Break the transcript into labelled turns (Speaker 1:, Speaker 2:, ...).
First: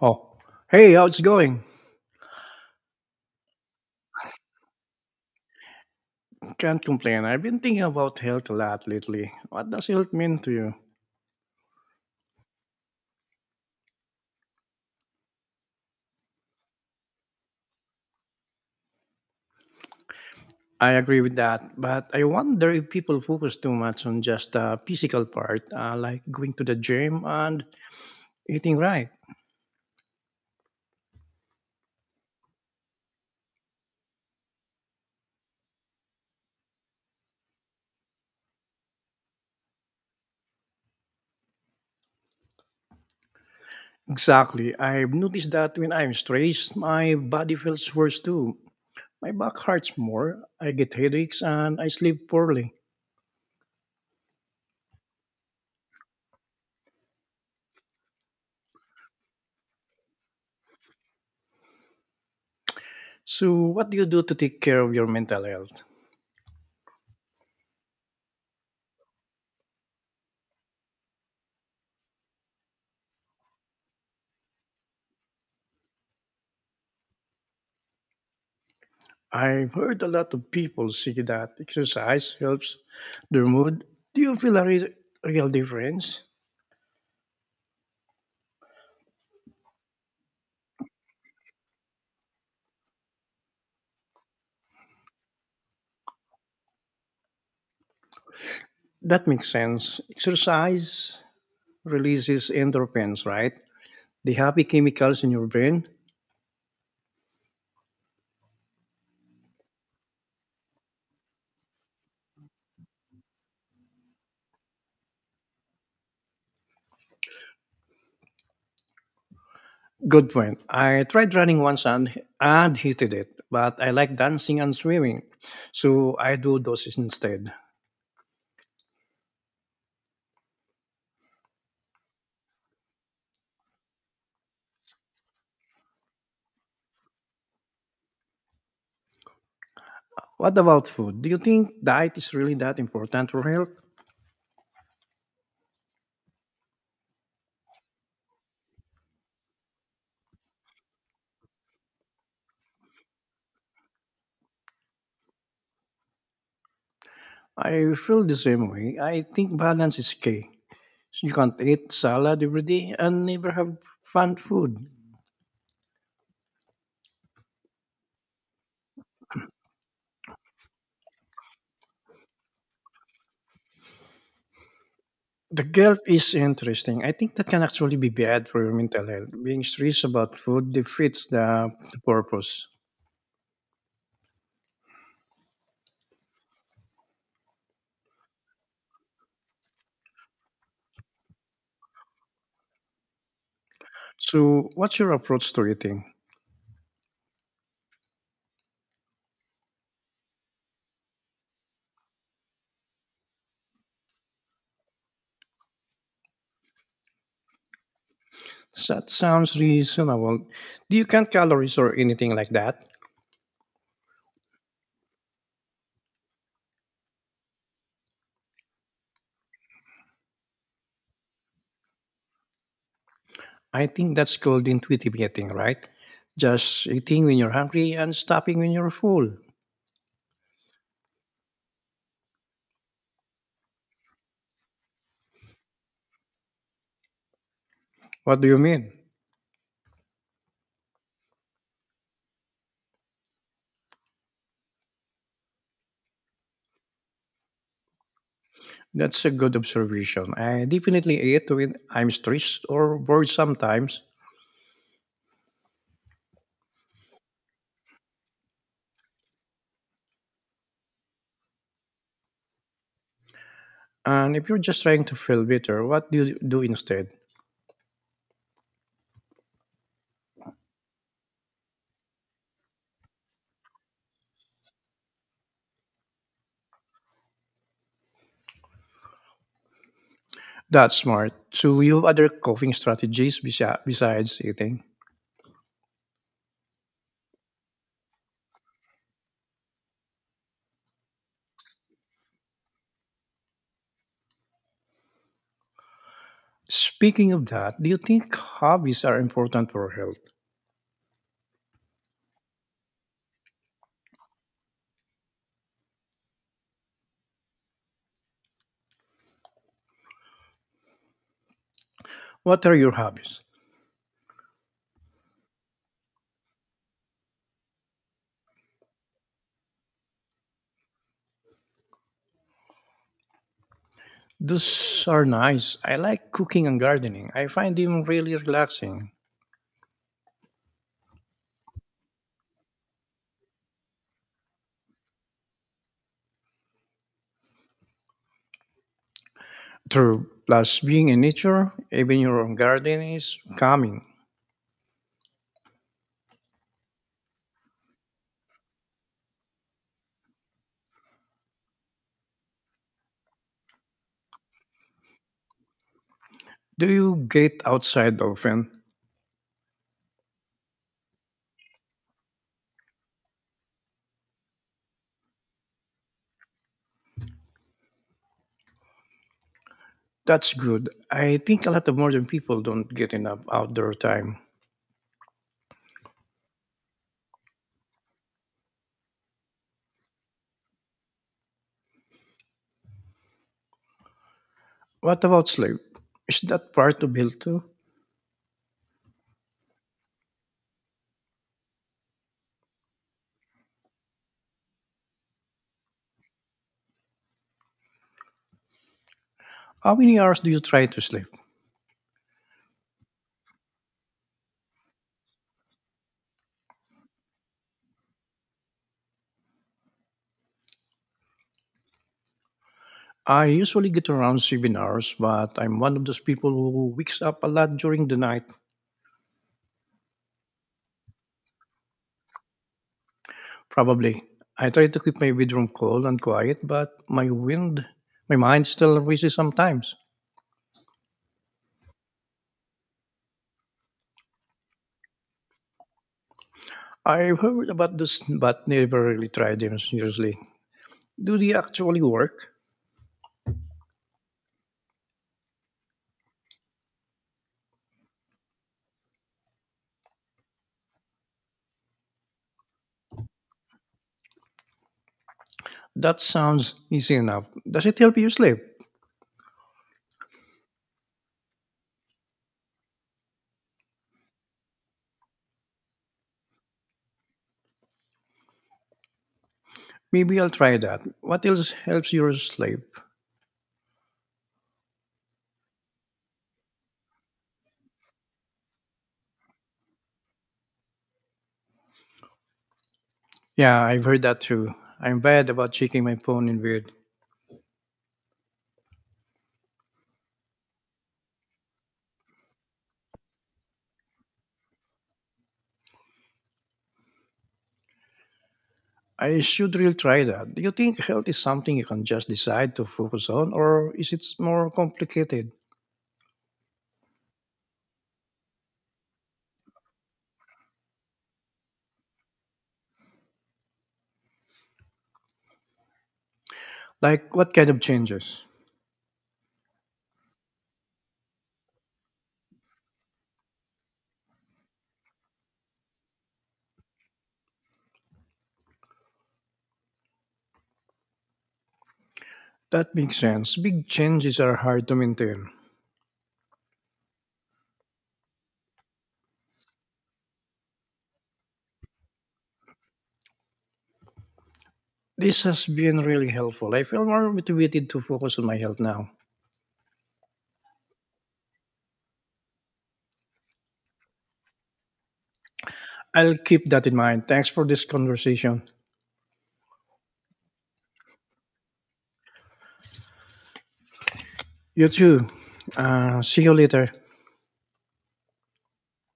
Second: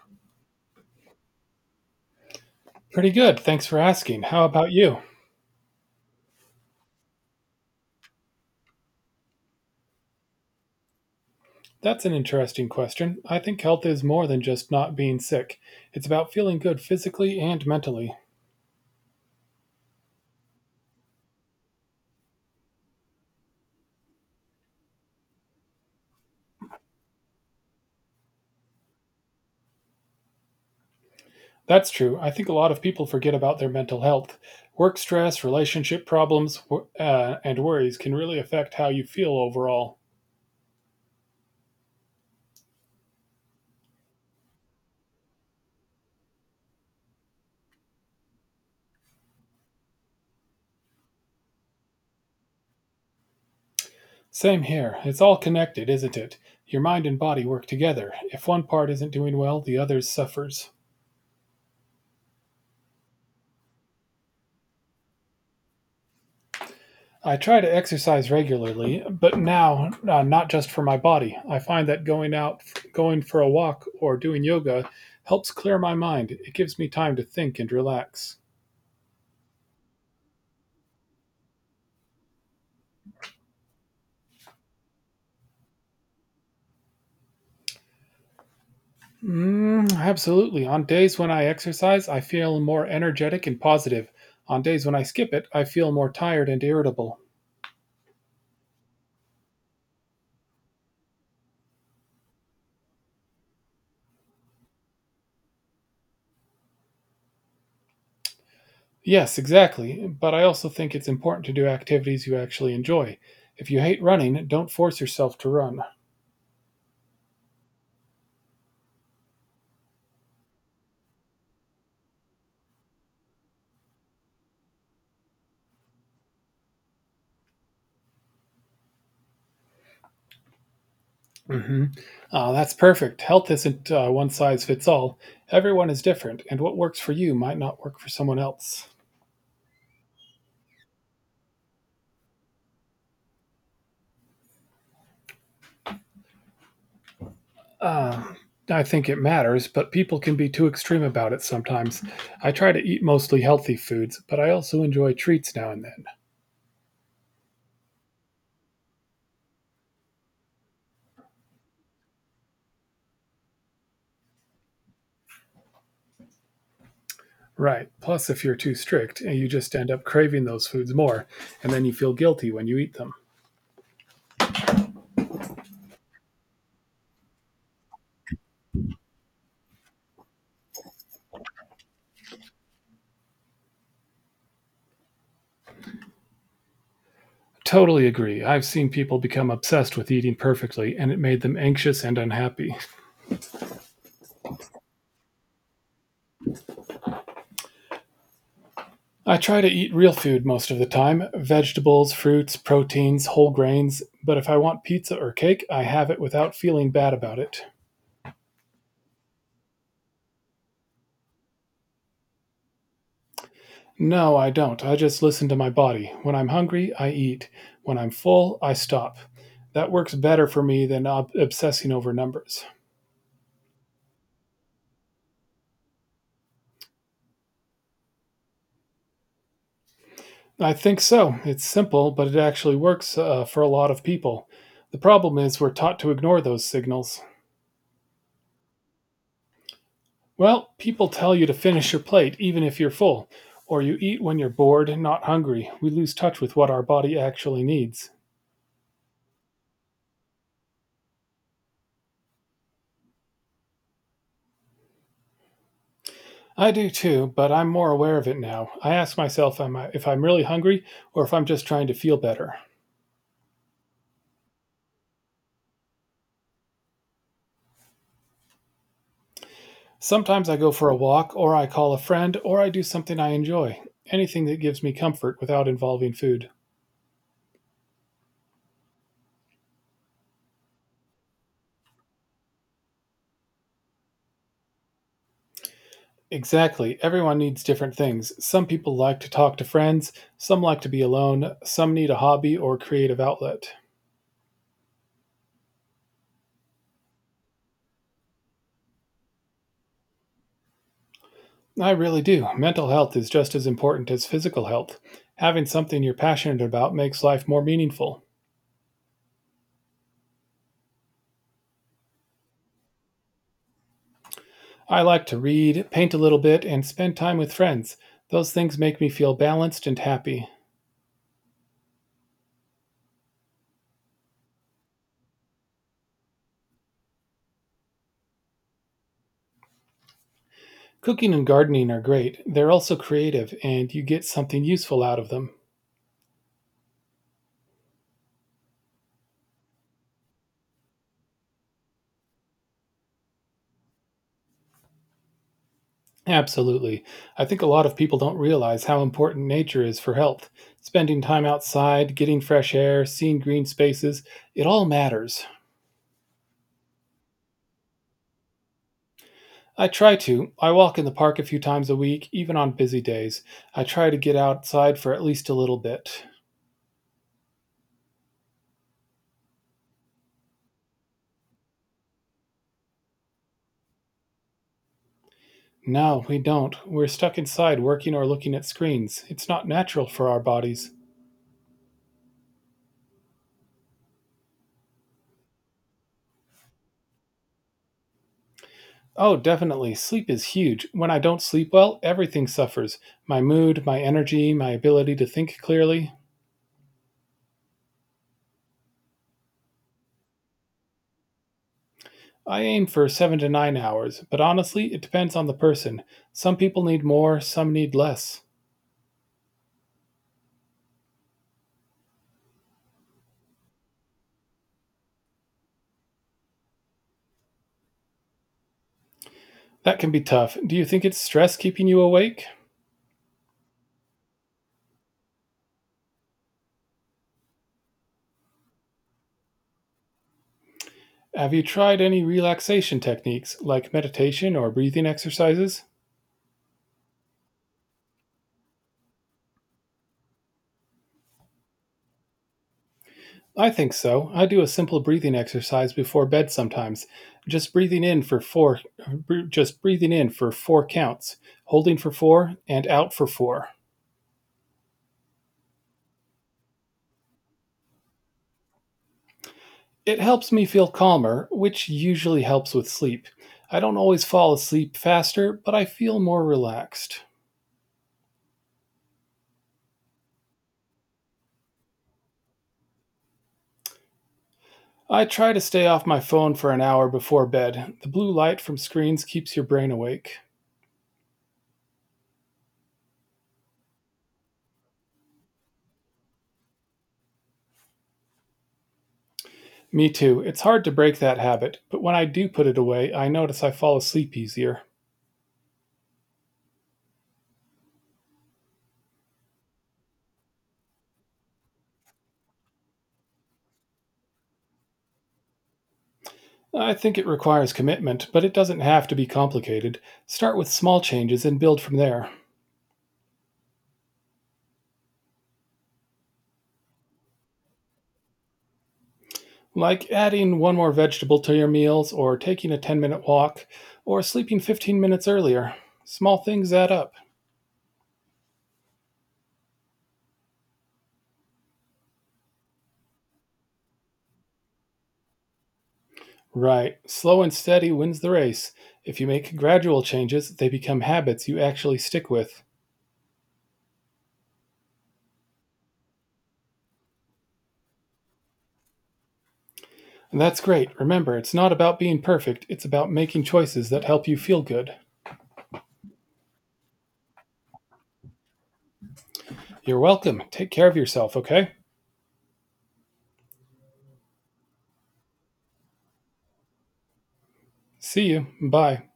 Speaker 1: Oh, hey, how's it going?
Speaker 2: Pretty good. Thanks for asking. How about you?
Speaker 1: Can't complain. I've been thinking about health a lot lately. What does health mean to you?
Speaker 2: That's an interesting question. I think health is more than just not being sick, it's about feeling good physically and mentally.
Speaker 1: I agree with that, but I wonder if people focus too much on just the physical part, like going to the gym and eating right.
Speaker 2: That's true. I think a lot of people forget about their mental health. Work stress, relationship problems, and worries can really affect how you feel overall.
Speaker 1: Exactly. I've noticed that when I'm stressed, my body feels worse too. My back hurts more, I get headaches, and I sleep poorly.
Speaker 2: Same here. It's all connected, isn't it? Your mind and body work together. If one part isn't doing well, the others suffers.
Speaker 1: So, what do you do to take care of your mental health?
Speaker 2: I try to exercise regularly, but now not just for my body. I find that going out, going for a walk, or doing yoga helps clear my mind. It gives me time to think and relax.
Speaker 1: I've heard a lot of people say that exercise helps their mood. Do you feel a real difference?
Speaker 2: Mm, absolutely. On days when I exercise, I feel more energetic and positive. On days when I skip it, I feel more tired and irritable.
Speaker 1: That makes sense. Exercise releases endorphins, right? The happy chemicals in your brain.
Speaker 2: Yes, exactly. But I also think it's important to do activities you actually enjoy. If you hate running, don't force yourself to run.
Speaker 1: Good point. I tried running once and hated it, but I like dancing and swimming, so I do those instead.
Speaker 2: Mhm. That's perfect. Health isn't one size fits all. Everyone is different, and what works for you might not work for someone else.
Speaker 1: What about food? Do you think diet is really that important for health?
Speaker 2: Uh, I think it matters, but people can be too extreme about it sometimes. I try to eat mostly healthy foods, but I also enjoy treats now and then.
Speaker 1: I feel the same way. I think balance is key. So you can't eat salad every day and never have fun food.
Speaker 2: Right. Plus, if you're too strict, you just end up craving those foods more, and then you feel guilty when you eat them.
Speaker 1: The guilt is interesting. I think that can actually be bad for your mental health. Being stressed about food defeats the purpose.
Speaker 2: Totally agree. I've seen people become obsessed with eating perfectly, and it made them anxious and unhappy.
Speaker 1: So, what's your approach to eating?
Speaker 2: I try to eat real food most of the time, vegetables, fruits, proteins, whole grains, but if I want pizza or cake, I have it without feeling bad about it.
Speaker 1: That sounds reasonable. Do you count calories or anything like that?
Speaker 2: No, I don't. I just listen to my body. When I'm hungry, I eat. When I'm full, I stop. That works better for me than obsessing over numbers.
Speaker 1: I think that's called intuitive eating, right? Just eating when you're hungry and stopping when you're full.
Speaker 2: I think so. It's simple, but it actually works for a lot of people. The problem is we're taught to ignore those signals.
Speaker 1: What do you mean?
Speaker 2: Well, people tell you to finish your plate even if you're full, or you eat when you're bored and not hungry. We lose touch with what our body actually needs.
Speaker 1: That's a good observation. I definitely eat when I'm stressed or bored sometimes.
Speaker 2: I do too, but I'm more aware of it now. I ask myself if I'm really hungry or if I'm just trying to feel better.
Speaker 1: And if you're just trying to feel better, what do you do instead?
Speaker 2: Sometimes I go for a walk, or I call a friend, or I do something I enjoy. Anything that gives me comfort without involving food.
Speaker 1: That's smart. So you have other coping strategies besides eating.
Speaker 2: Exactly. Everyone needs different things. Some people like to talk to friends, some like to be alone, some need a hobby or creative outlet.
Speaker 1: Speaking of that, do you think hobbies are important for health?
Speaker 2: I really do. Mental health is just as important as physical health. Having something you're passionate about makes life more meaningful.
Speaker 1: What are your hobbies?
Speaker 2: I like to read, paint a little bit, and spend time with friends. Those things make me feel balanced and happy.
Speaker 1: Those are nice. I like cooking and gardening. I find them really relaxing.
Speaker 2: Cooking and gardening are great. They're also creative, and you get something useful out of them.
Speaker 1: True. Plus, being in nature, even your own garden is calming.
Speaker 2: Absolutely. I think a lot of people don't realize how important nature is for health. Spending time outside, getting fresh air, seeing green spaces, it all matters.
Speaker 1: Do you get outside often?
Speaker 2: I try to. I walk in the park a few times a week, even on busy days. I try to get outside for at least a little bit.
Speaker 1: That's good. I think a lot of modern people don't get enough outdoor time.
Speaker 2: No, we don't. We're stuck inside working or looking at screens. It's not natural for our bodies.
Speaker 1: What about sleep? Is that part of build too?
Speaker 2: Oh, definitely. Sleep is huge. When I don't sleep well, everything suffers, my mood, my energy, my ability to think clearly.
Speaker 1: How many hours do you try to sleep?
Speaker 2: I aim for 7 to 9 hours, but honestly, it depends on the person. Some people need more, some need less.
Speaker 1: I usually get around 7 hours, but I'm one of those people who wakes up a lot during the night.
Speaker 2: That can be tough. Do you think it's stress keeping you awake?
Speaker 1: Probably. I try to keep my bedroom cool and quiet, but my wind, my mind still races sometimes.
Speaker 2: Have you tried any relaxation techniques like meditation or breathing exercises?
Speaker 1: I've heard about this, but never really tried them seriously. Do they actually work?
Speaker 2: I think so. I do a simple breathing exercise before bed sometimes. Just breathing in for 4 br- Just breathing in for 4 counts, holding for 4 and out for 4.
Speaker 1: That sounds easy enough. Does it help you sleep?
Speaker 2: It helps me feel calmer, which usually helps with sleep. I don't always fall asleep faster, but I feel more relaxed.
Speaker 1: Maybe I'll try that. What else helps you sleep?
Speaker 2: I try to stay off my phone for an hour before bed. The blue light from screens keeps your brain awake.
Speaker 1: Yeah, I've heard that too. I'm bad about checking my phone in bed.
Speaker 2: Me too. It's hard to break that habit, but when I do put it away, I notice I fall asleep easier.
Speaker 1: I should really try that. Do you think health is something you can just decide to focus on, or is it more complicated?
Speaker 2: I think it requires commitment, but it doesn't have to be complicated. Start with small changes and build from there,
Speaker 1: Like, what kind of changes?
Speaker 2: like adding one more vegetable to your meals, or taking a 10-minute walk, or sleeping 15 minutes earlier. Small things add up.
Speaker 1: That makes sense. Big changes are hard to maintain.
Speaker 2: Right. Slow and steady wins the race. If you make gradual changes, they become habits you actually stick with.
Speaker 1: This has been really helpful. I feel more motivated to focus on my health now.
Speaker 2: And that's great. Remember, it's not about being perfect, it's about making choices that help you feel good.
Speaker 1: I'll keep that in mind. Thanks for this conversation.
Speaker 2: You're welcome. Take care of yourself, okay?
Speaker 1: You too. See you later.
Speaker 2: See you. Bye.